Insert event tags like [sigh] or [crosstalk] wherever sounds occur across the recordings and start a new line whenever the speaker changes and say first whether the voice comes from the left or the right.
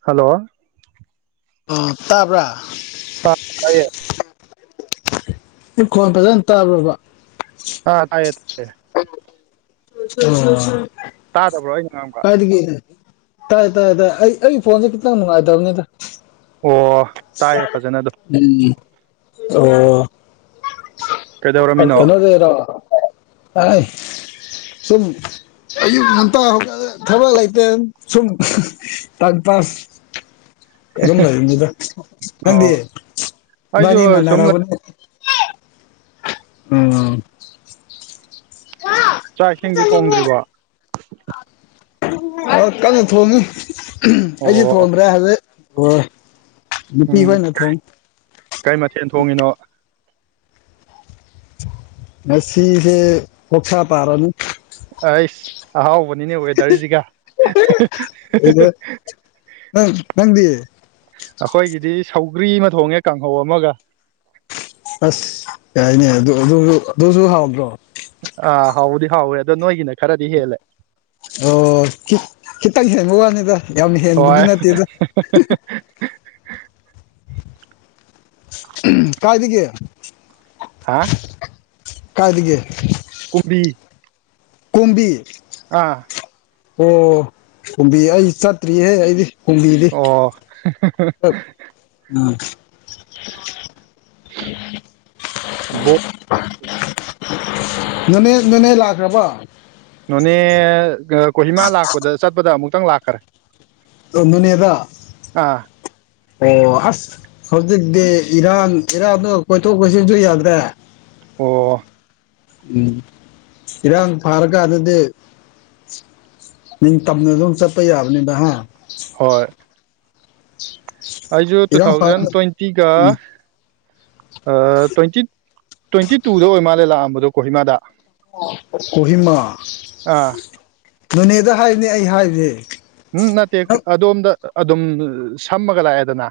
right: Hello
left: ꯑ ꯇꯥꯕ꯭ꯔꯥ
right: ꯇ ꯇꯥꯏꯌꯦ
left: ꯏꯈꯣꯟ ꯐꯖꯅ ꯇꯥꯕ꯭ꯔꯣꯕ
right: ꯑꯥ ꯇꯥꯏꯌꯦ ꯇꯥꯏꯌꯦ
left: [unintelligible]
right: ꯇꯥꯗꯕ꯭ꯔꯣ ꯑꯩꯅ ꯉꯥꯡꯕ
left: [unintelligible] ꯇꯥꯏ ꯇꯥꯏ ꯇꯥꯏ ꯑꯩ ꯑꯩꯒꯤ ꯐꯣꯟꯁꯦ ꯈꯤꯇꯪ ꯅꯨꯡꯉꯥꯏꯇꯕꯅꯤꯗ
right: ꯑꯣ ꯇꯥꯏꯌꯦ ꯐꯖꯅ ꯑꯗꯨꯝ
left: ꯎꯝ ꯑꯣ
right: ꯀꯩꯗꯧꯔꯝꯃꯤꯅꯣ
left: ꯀꯩꯅꯣꯗꯩꯩꯔ ꯑꯥꯢ ꯁꯨꯝ ꯑꯌꯨꯛ ꯉꯟꯇ ꯍꯧꯒꯠꯂꯦ ꯊꯕꯛ ꯂꯩꯇ ꯁꯨꯝ ꯇꯥꯝ ꯄꯥꯁ ꯑꯗꯨꯝ ꯂꯩꯕꯅꯤꯗ
right: ꯑꯣ
left: ꯅꯪꯗꯤ
right: ꯑꯩꯁꯨ
left: ꯏꯕꯥꯅꯤ
right: ꯁꯨꯝ ꯂꯩ꯫
left: ꯃꯥꯟꯅꯔꯕꯅꯦ ꯎꯝ [inaudible]
right: ꯆꯥꯛ ꯏꯁꯤꯡꯗꯤ ꯊꯣꯡꯗ꯭ꯔꯤꯕꯣ
left: ꯑ ꯀꯟꯅ ꯊꯣꯟꯉꯤ ꯑꯩꯗꯤ
right: ꯑꯣ
left: ꯊꯣꯟꯕꯗꯔꯦ ꯍꯧꯖꯤꯛ ꯅꯨꯄꯤ
right: ꯎꯝ
left: ꯑꯣꯏ ꯅ ꯊꯣꯏ
right: ꯀꯩ ꯃꯊꯦꯜ ꯊꯣꯡꯉꯤꯅꯣ
left: ꯉꯁꯤꯗꯤ ꯑꯣꯛꯁ ꯇꯔꯅꯤ
right: ꯑꯩꯁ ꯑꯍꯥꯎꯕꯅꯤꯅꯦ ꯋꯦꯗꯔꯁꯤꯒ
left: ꯑꯩꯗ ꯅꯪ ꯅꯪꯗꯤ
right: ꯑꯩꯈꯣꯏꯒꯤꯗꯤ ꯁꯧꯒ꯭ꯔꯤ ꯑꯃ ꯊꯣꯡꯉꯦ ꯀꯥꯡꯍꯧ ꯑꯃꯒ
left: ꯑꯁ ꯌꯥꯥꯏꯅꯦ ꯑꯗꯨꯁꯨ ꯍꯥꯎꯗ꯭ꯔꯣ
right: ꯑꯥ ꯍꯥꯎꯗꯤ ꯍꯥꯎꯋꯦ ꯑꯗꯣ ꯅꯣꯏꯒꯤꯅ ꯈꯔꯗꯤ ꯍꯦꯜꯂꯦ
left: ꯑꯣ ꯈꯤꯠ ꯈꯤꯇꯪ ꯍꯦꯟꯕ ꯋꯥꯅꯤꯗ ꯌꯥꯝ ꯍꯦꯟꯕꯗꯤ
right: ꯍꯣꯏ
left: ꯅꯠꯇꯦꯗ
right: [unintelligible]
left: ꯀꯥꯏꯗꯒꯤ
right: ꯍꯥ
left: ꯀꯥꯏꯗꯒꯤ
right: ꯀꯨꯝꯕꯤ
left: ꯀꯨꯝꯕꯤ
right: ꯑꯥ
left: ꯑꯣ ꯀꯨꯝꯕꯤ ꯑꯩ ꯆꯠꯇ꯭ꯔꯤꯍꯦ ꯑꯩꯗꯤ ꯀꯨꯝꯕꯤꯗꯤ
right: ꯑꯣ
left: ꯑꯝ
right: ꯕꯣꯛ
left: ꯅꯅꯦ ꯅꯅꯦ ꯂꯥꯛꯈ꯭ꯔꯕꯣ
right: ꯅꯣꯅꯦ ꯀꯣꯍꯤꯃꯥ ꯂꯥꯛꯄꯗ ꯆꯠꯄꯗ ꯑꯃꯨꯛꯇꯪ ꯂꯥꯛꯈꯔꯦ
left: ꯅꯣꯅꯦꯗ
right: ꯑꯥ
left: ꯑꯣ ꯑꯁ ꯍꯧꯖꯤꯛꯇꯤ ꯏꯔꯥꯟ ꯏꯔꯥꯟꯗ ꯀꯣꯏꯊꯣꯛ ꯀꯣꯏꯁꯤꯟꯁꯨ ꯌꯥꯗ꯭ꯔꯦ꯫
right: ꯑꯣ
left: ꯎꯝ ꯏꯔꯥꯡ ꯐꯥꯔ ꯀꯥꯟꯗꯗꯤ ꯅꯤꯡ ꯇꯝꯅ ꯑꯗꯨꯝ ꯆꯠꯄ ꯌꯥꯕꯅꯤꯕ ꯍꯥ
right: ꯍꯣꯏ ꯑꯩꯁꯨ ꯇꯨ
left: ꯏꯔꯥꯡ ꯐꯥ
right: ꯊꯥꯎꯖꯟ ꯇ꯭ꯋꯦꯟꯇꯤꯒ
left: ꯎꯝ
right: ꯑꯥ ꯇ꯭ꯋꯦꯟꯇꯤ ꯇ꯭ꯋꯦꯟꯇꯤ ꯇꯨꯗ ꯑꯣꯏ ꯃꯥꯜꯂꯦ ꯂꯥꯛꯑꯝꯕꯗꯣ ꯀꯣꯍꯤꯃꯥꯗ
left: ꯀꯣꯍꯤꯃꯥ
right: ꯑꯥ
left: ꯅꯣꯅꯦꯗ ꯍꯥꯏꯔꯤꯅꯦ ꯑꯩ ꯍꯥꯏꯔꯤꯁꯦ
right: ꯎꯝ ꯅꯠꯇꯦ ꯑꯗꯣꯝꯗ ꯑꯗꯨꯝ ꯁꯝꯃꯒ ꯂꯥꯛꯑꯦꯗꯅ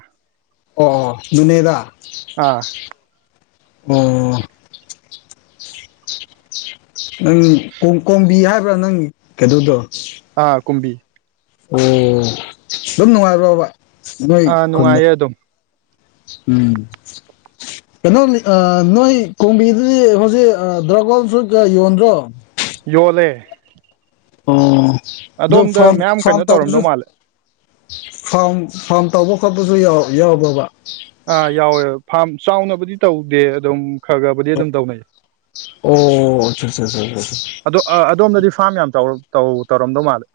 left: ꯑꯣ ꯑꯣ ꯅꯣꯅꯦꯗ
right: ꯑꯥ
left: ꯑꯣ ꯅꯪ ꯀꯣꯝ ꯀꯣꯝꯕꯤ ꯍꯥꯏꯕ꯭ꯔꯥ ꯅꯪ ꯀꯩꯅꯣꯗꯣ
right: ꯑꯥ ꯀꯨꯝꯕꯤ
left: ꯑꯣ ꯑꯗꯨꯝ ꯅꯨꯡꯉꯥꯏꯔꯣꯕ ꯅꯣꯏ
right: ꯑꯥ
left: ꯈꯨꯟꯗꯣ
right: ꯅꯨꯡꯉꯥꯏꯌꯦ ꯑꯗꯨꯝ
left: ꯎꯝ ꯀꯩꯅꯣ ꯅꯣꯏ ꯀꯣꯝꯕꯤꯗꯨꯗꯤ ꯍꯧꯖꯤꯛ ꯗ꯭ꯔꯥꯒꯣꯟꯁꯨ ꯌꯣꯟꯗ꯭ꯔꯣ
right: ꯌꯣꯜꯂꯦ
left: ꯑꯣ ꯑꯗꯨ
right: ꯑꯗꯣꯝꯗ
left: ꯐꯥꯝ
right: ꯃꯌꯥꯝ
left: ꯐꯥꯝ
right: ꯀꯩꯅꯣ
left: ꯇꯧꯕꯁꯨ
right: ꯇꯧꯔꯝꯗꯧ ꯃꯥꯜꯂꯦ
left: ꯐꯥꯝ ꯐꯥꯝ ꯇꯧꯕ ꯈꯣꯠꯄꯁꯨ ꯌꯥꯎꯕꯔꯕ
right: ꯑꯥ ꯌꯥꯎꯋꯦ ꯐꯥꯝ ꯆꯥꯎꯅꯕꯨꯗꯤ ꯇꯧꯗꯦ ꯑꯗꯨꯝ ꯈꯔ ꯈꯔꯕꯨꯗꯤ ꯑꯗꯨꯝ ꯇꯧꯅꯩ
left: ꯑꯣ ꯆꯥ ꯆꯥ ꯆꯥ ꯆꯥ
right: ꯑꯗꯣ ꯑꯗꯣꯝꯗꯗꯤ ꯐꯥꯝ ꯌꯥꯝ ꯆꯥꯎ ꯇꯧ ꯇꯧꯔꯝꯗꯧ ꯃꯥꯜꯂꯦ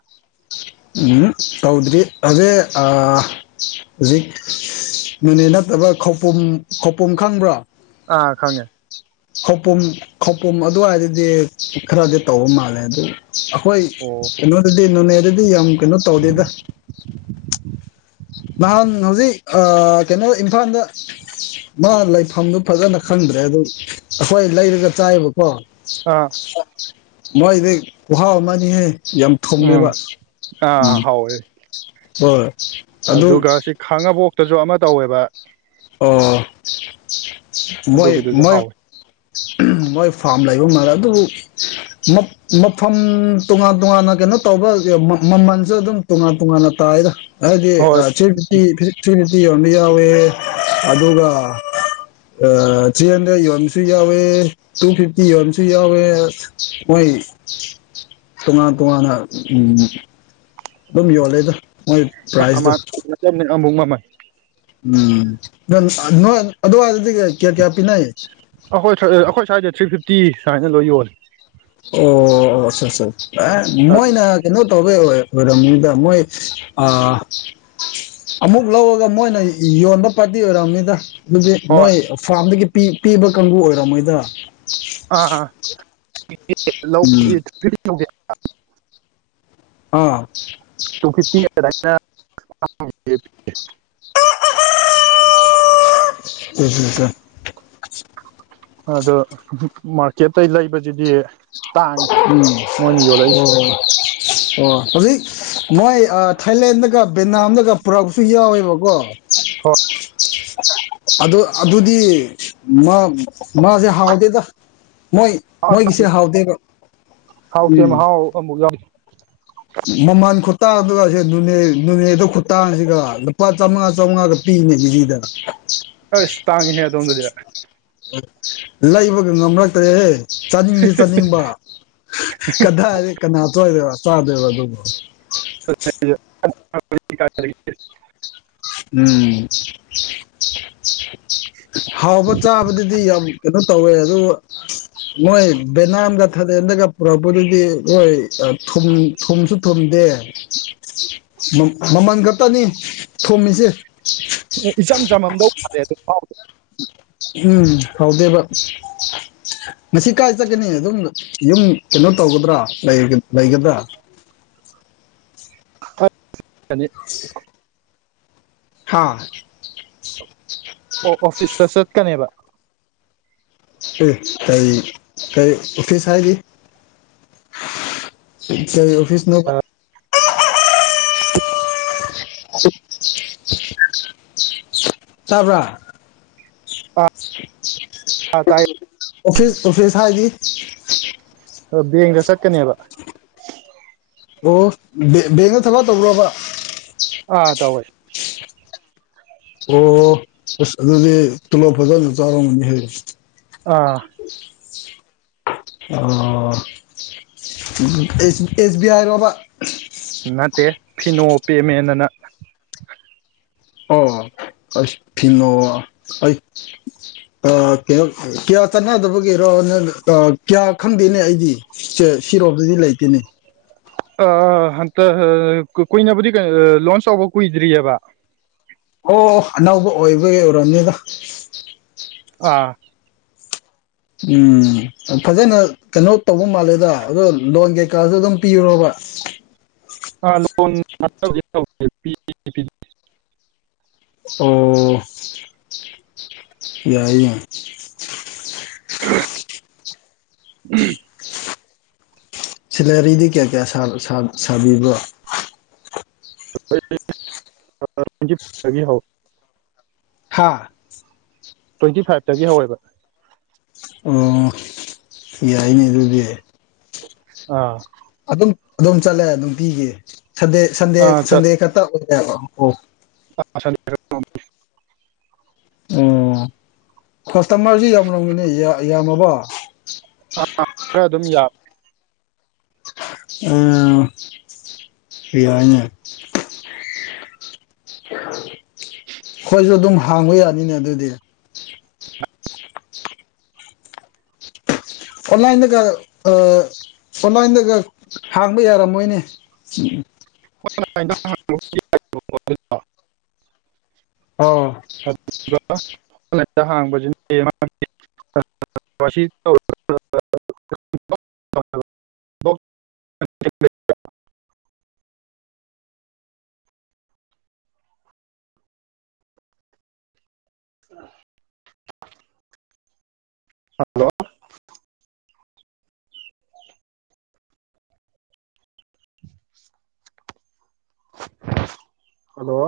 left: ꯎꯝ ꯇꯧꯗ꯭ꯔꯤ ꯑꯁꯦ ꯑꯥ ꯍꯧꯖꯤꯛ ꯅꯣꯅꯦ ꯅꯠꯇꯕ ꯈꯧꯄꯨꯝ ꯈꯧꯄꯨꯝ ꯈꯪꯕ꯭ꯔꯥ
right: ꯑ ꯈꯪꯉꯦ
left: ꯈꯧꯄꯨꯝ ꯈꯧꯄꯨꯝ ꯑꯗꯨꯋꯥꯏꯗꯗꯤ ꯈꯔꯗꯤ ꯇꯧꯕ ꯃꯥꯜꯂꯦ ꯑꯗꯨ ꯑꯩꯈꯣꯏ
right: ꯑꯣ
left: ꯀꯩꯅꯣꯗꯗꯤ ꯅꯣꯅꯦꯗꯗꯤ ꯌꯥꯝ ꯀꯩꯅꯣ ꯇꯧꯗꯦꯗ ꯅꯍꯥꯟ ꯍꯧꯖꯤꯛ ꯀꯩꯅꯣ ꯏꯝꯐꯥꯜꯗ ꯃꯥ ꯂꯩꯐꯝꯗꯨ ꯐꯖꯅ ꯈꯪꯗ꯭ꯔꯦ ꯑꯗꯨ ꯑꯩꯈꯣꯏ ꯂꯩꯔꯒ ꯆꯥꯏꯕ
right: ꯑꯥ
left: ꯃꯣꯏꯗꯤ ꯀꯍꯥꯎ ꯑꯃꯅꯤꯍꯦ ꯌꯥꯝ
right: ꯎꯝ
left: ꯊꯨꯝꯃꯦꯕ
right: ꯑꯥ
left: ꯎꯝ
right: ꯍꯥꯎꯋꯦ
left: ꯍꯣꯏ ꯑꯗꯨ
right: ꯑꯗꯨꯒ ꯁꯤ ꯈꯥꯡꯉꯕꯣꯛꯇꯁꯨ ꯑꯃ ꯇꯧꯋꯦꯕ
left: ꯑꯣ ꯃꯣꯏ
right: ꯑꯗꯨꯒꯤꯗꯨꯁꯨ
left: ꯃꯣꯏ
right: ꯍꯥꯎꯋꯦ
left: ꯃꯣꯏ ꯐꯥꯝ ꯂꯩꯕ ꯃꯥꯔꯦ ꯑꯗꯨꯕꯨ ꯃꯐꯝ ꯇꯣꯉꯥꯟ ꯇꯣꯉꯥꯟꯅ ꯀꯩꯅꯣ ꯇꯧꯕ ꯃꯃꯜꯁꯨ ꯑꯗꯨꯝ ꯇꯣꯉꯥꯟ ꯇꯣꯉꯥꯟꯅ ꯇꯥꯏꯔ ꯍꯥꯏꯕꯗꯤ
right: ꯍꯣꯏ
left: ꯊ꯭ꯔꯤ ꯐꯤꯞꯇꯤ ꯊ꯭ꯔꯤ ꯐꯤꯐꯇꯤ ꯌꯣꯟꯕ ꯌꯥꯎꯋꯦ ꯑꯗꯨꯒ ꯊ꯭ꯔꯤ ꯍꯟꯗ꯭ꯔꯦꯗ ꯌꯣꯟꯕꯁꯨ ꯌꯥꯎꯋꯦ ꯇꯨ ꯐꯤꯐꯇꯤ ꯌꯣꯟꯕꯁꯨ ꯌꯥꯎꯋꯦ ꯃꯣꯏ ꯇꯣꯉꯥꯟ ꯇꯣꯉꯥꯟꯅ ꯎꯝ ꯗꯨꯝ ꯌꯣꯜꯂꯦꯗ ꯃꯣꯏ ꯄ꯭ꯔꯥꯏꯖꯇꯣ
right: [unintelligible] ꯑꯃꯨꯛ ꯃꯃꯜ
left: ꯎꯝ ꯅꯣꯏ ꯑꯗꯨꯋꯥꯏꯗꯗꯤ ꯀꯌꯥ ꯀꯌꯥ ꯄꯤꯅꯩ
right: ꯑꯩꯈꯣꯏ ꯑꯈꯣꯏ ꯁꯋ꯭ꯥꯏꯗ ꯊ꯭ꯔꯤ ꯐꯤꯐꯇꯤ ꯁꯥꯏꯅ ꯂꯣꯏ ꯌꯣꯜꯂꯦ
left: ꯑꯣ [unintelligible] ꯑꯥ
right: ꯑꯗꯨ
left: ꯃꯣꯏꯅ ꯀꯩꯅꯣ ꯇꯣꯕꯩ ꯑꯣꯏꯔꯝꯅꯤꯗ ꯃꯣꯏ ꯑꯥ ꯑꯃꯨꯛ ꯂꯧꯔꯒ ꯃꯣꯏꯅ ꯌꯣꯟꯕ ꯐꯗꯤ ꯑꯣꯏꯔꯝꯅꯤꯗ ꯑꯗꯨꯗꯤ
right: ꯍꯣꯏ
left: ꯃꯣꯏ ꯐꯥꯔꯝꯗꯒꯤ ꯄꯤꯕ ꯀꯥꯡꯕꯨ ꯑꯣꯏꯔꯝ ꯃꯣꯏꯗ ꯎꯝ
right: ꯑꯥ [unintelligible]
left: ꯑꯥ
right: [unintelligible]
left: [unintelligible]
right: ꯑꯗꯣ ꯃꯥꯔꯀꯦꯇꯩ ꯂꯩꯕꯁꯤꯗꯤ ꯇꯥꯡꯉꯦ
left: ꯎꯝ
right: ꯃꯣꯏꯅ ꯌꯣꯜꯂꯛꯏꯁꯦ
left: ꯑꯣ ꯑꯣ ꯍꯧꯖꯤꯛ ꯃꯣꯏ ꯊꯥꯏꯂꯦꯟꯗꯒ ꯕꯦꯅꯥꯝꯗꯒ ꯄꯨꯔꯛꯁꯨ ꯌꯥꯎꯋꯦꯕꯀꯣ
right: [unintelligible]
left: ꯑꯗꯨ ꯑꯗꯨꯗꯤ ꯃꯥ ꯃꯥꯁꯦ ꯍꯥꯎꯗꯦꯗ ꯃꯣꯏ
right: ꯍꯣꯏ
left: ꯃꯣꯏꯒꯤꯁꯦ ꯍꯥꯎꯗꯦꯕ
right: ꯍꯥꯎꯇꯦ
left: ꯎꯝ
right: ꯃꯍꯥꯎ [unintelligible]
left: ꯃꯃꯜ ꯈꯨꯠꯇꯥꯡꯗꯨꯒ ꯅꯨꯅꯦꯗ ꯈꯨꯇꯥꯥꯡꯗꯨꯒ ꯂꯨꯄꯥ ꯆꯥꯃꯉꯥ ꯆꯥꯝꯃꯉꯥ ꯄꯤꯅꯦ ꯖꯤꯔꯤꯗ
right: ꯑꯁ ꯇꯥꯡꯉꯤꯍꯦ ꯑꯗꯣꯝꯗꯗꯤ
left: ꯂꯩꯕꯒ ꯉꯝꯂꯛꯇ꯭ꯔꯦꯍꯦ ꯆꯥꯅꯤꯡꯗꯤ ꯆꯥꯅꯤꯡꯕ ꯀꯗꯥꯏꯔ ꯀꯅꯥ ꯆꯣꯏꯗꯦꯕ ꯆꯥꯗꯣꯏꯕ ꯑꯗꯨꯕ
right: [unintelligible]
left: ꯎꯝ ꯍꯥꯎꯕ ꯆꯥꯕꯗꯨꯗꯤ ꯌꯥꯝ ꯀꯩꯅꯣ ꯇꯧꯋꯦ ꯑꯗꯨ ꯃꯣꯏ ꯕꯦꯅꯥꯝꯗ ꯊꯥꯗꯦꯟꯗꯒ ꯄꯨꯔꯛꯄꯗꯨꯗꯤ ꯍꯣꯏ ꯊꯨꯝ ꯊꯨꯝꯁꯨ ꯊꯨꯝꯗꯦ ꯃꯃꯜ ꯈꯛꯇꯅꯤ ꯊꯣꯝꯃꯤꯁꯦ
right: ꯏꯆꯝ ꯆꯝꯃꯝꯗꯧ ꯃꯂꯦ [unintelligible]
left: ꯎꯝ ꯍꯥꯎꯗꯦꯕ ꯉꯁꯤ ꯀꯥꯏ ꯆꯠꯀꯅꯤ ꯑꯗꯨꯝ ꯌꯨꯝ ꯀꯩꯅꯣ ꯇꯧꯒꯗ꯭ꯔꯥ ꯂꯩꯒꯗ꯭ꯔꯥ
right: [unintelligible]
left: [unintelligible] ꯍꯥꯥ
right: ꯑꯣ ꯑꯣꯐꯤꯁꯇ ꯆꯠꯀꯅꯦꯕ
left: [unintelligible] ꯑꯣꯐꯤꯁ ꯍꯥꯏꯗꯤ ꯀꯩ ꯑꯣꯐꯤꯁ ꯅꯣꯕ
right: [unintelligible]
left: ꯇꯥꯕ꯭ꯔꯥ [unintelligible]
right: ꯑ ꯇꯥꯏ
left: ꯑꯣꯐꯤꯁ ꯑꯣꯐꯤꯁ ꯍꯥꯏꯗꯤ
right: ꯕꯦꯡꯗ ꯆꯠꯀꯅꯤꯕ
left: ꯑꯣ ꯕꯦꯡ ꯕꯦꯡꯅ ꯊꯕꯛ ꯇꯧꯕ꯭ꯔꯣꯕ
right: ꯑꯥ ꯇꯧꯋꯦ
left: ꯑꯣ ꯑꯁ ꯑꯗꯨꯗꯤ ꯇꯣꯂꯣꯞ ꯐꯖꯟ ꯑꯗꯨꯝ ꯆꯥꯔꯝꯒꯅꯤ ꯍꯦ
right: ꯑꯥ
left: ꯑꯣ ꯑꯦꯁ ꯕꯤ ꯑꯥꯏ ꯔꯕ
right: ꯅꯠꯇꯦ ꯐꯤꯅꯣ ꯄꯦꯃꯦꯟ ꯑꯅ
left: ꯑ ꯑꯁ ꯐꯤꯅꯣ ꯑꯩ ꯑ ꯀꯩꯅꯣ ꯀꯌꯥ ꯆꯠꯅꯗꯕꯒꯤꯔꯣ ꯀꯌꯥ ꯈꯪꯗꯦꯅꯦ ꯑꯩꯗꯤ ꯁꯤꯔꯣꯝꯗꯗꯤ ꯂꯩꯇꯦꯅꯦ
right: ꯑ ꯍꯟꯇꯛ ꯀꯨꯏꯅꯕꯨꯗꯤ ꯀꯣ ꯂꯣꯟꯁ ꯇꯧꯕ ꯀꯨꯏꯗ꯭ꯔꯤꯑꯕ
left: ꯑꯣ ꯑꯣ ꯑꯅꯧꯕ ꯑꯣꯏꯕꯒꯤ ꯑꯣꯏꯔꯝꯅꯤꯗ
right: ꯑꯥ
left: ꯎꯝ ꯐꯖꯅ ꯀꯩꯅꯣ ꯇꯧꯕ ꯃꯥꯜꯂꯦꯗ ꯑꯗꯣ ꯂꯣꯟ ꯀꯩꯀꯥꯁꯨ ꯑꯗꯨꯝ ꯄꯤꯕ꯭ꯔꯣꯕ
right: ꯑꯥ ꯂꯣꯟ [unintelligible] [unintelligible]
left: ꯑꯣ ꯌꯥꯏ ꯌꯥꯏ
right: [unintelligible]
left: ꯁꯦꯂꯔꯤꯗꯤ ꯀꯌꯥ ꯀꯌꯥ ꯁꯥꯕꯤꯕ꯭ꯔꯣ
right: [unintelligible]
left: ꯍꯥꯥ
right: ꯇ꯭ꯋꯦꯟꯇꯤ ꯐꯥꯏꯚꯇꯒꯤ ꯍꯧꯋꯦꯕ
left: ꯑꯣ ꯌꯥꯏꯅꯦ ꯑꯗꯨꯗꯤ
right: ꯑꯥ
left: ꯑꯗꯨꯝ ꯑꯗꯨꯝ ꯆꯠꯂꯦ ꯅꯨꯡꯇꯤꯒꯤ ꯁꯟꯗꯦ ꯁꯟꯗꯦ
right: ꯑꯥ
left: ꯁꯟꯗꯦ ꯈꯛꯇ [unintelligible]
right: [unintelligible]
left: ꯑꯣ ꯀꯁꯇꯃꯔꯁꯤ ꯌꯥꯝꯔꯝꯒꯅꯤ ꯌꯥ ꯌꯥꯝꯃꯕꯣ
right: ꯑ ꯈꯔ ꯑꯗꯨꯝ ꯌꯥꯝ
left: ꯎꯝ ꯌꯥꯏꯅꯦ ꯍꯣꯏꯁꯨ ꯑꯗꯨꯝ ꯍꯥꯡꯕ ꯌꯥꯅꯤꯅꯦ ꯑꯗꯨꯗꯤ ꯑꯣꯟꯂꯥꯏꯟꯗꯒ ꯑ ꯑꯣꯟꯂꯥꯏꯟꯗꯒ ꯍꯥꯡꯕ ꯌꯥꯔꯝꯃꯣꯏꯅꯦ
right: [unintelligible]
left: ꯑꯧ
right: [unintelligible] ꯍꯜꯂꯣ [unintelligible] ꯍꯜꯂꯣ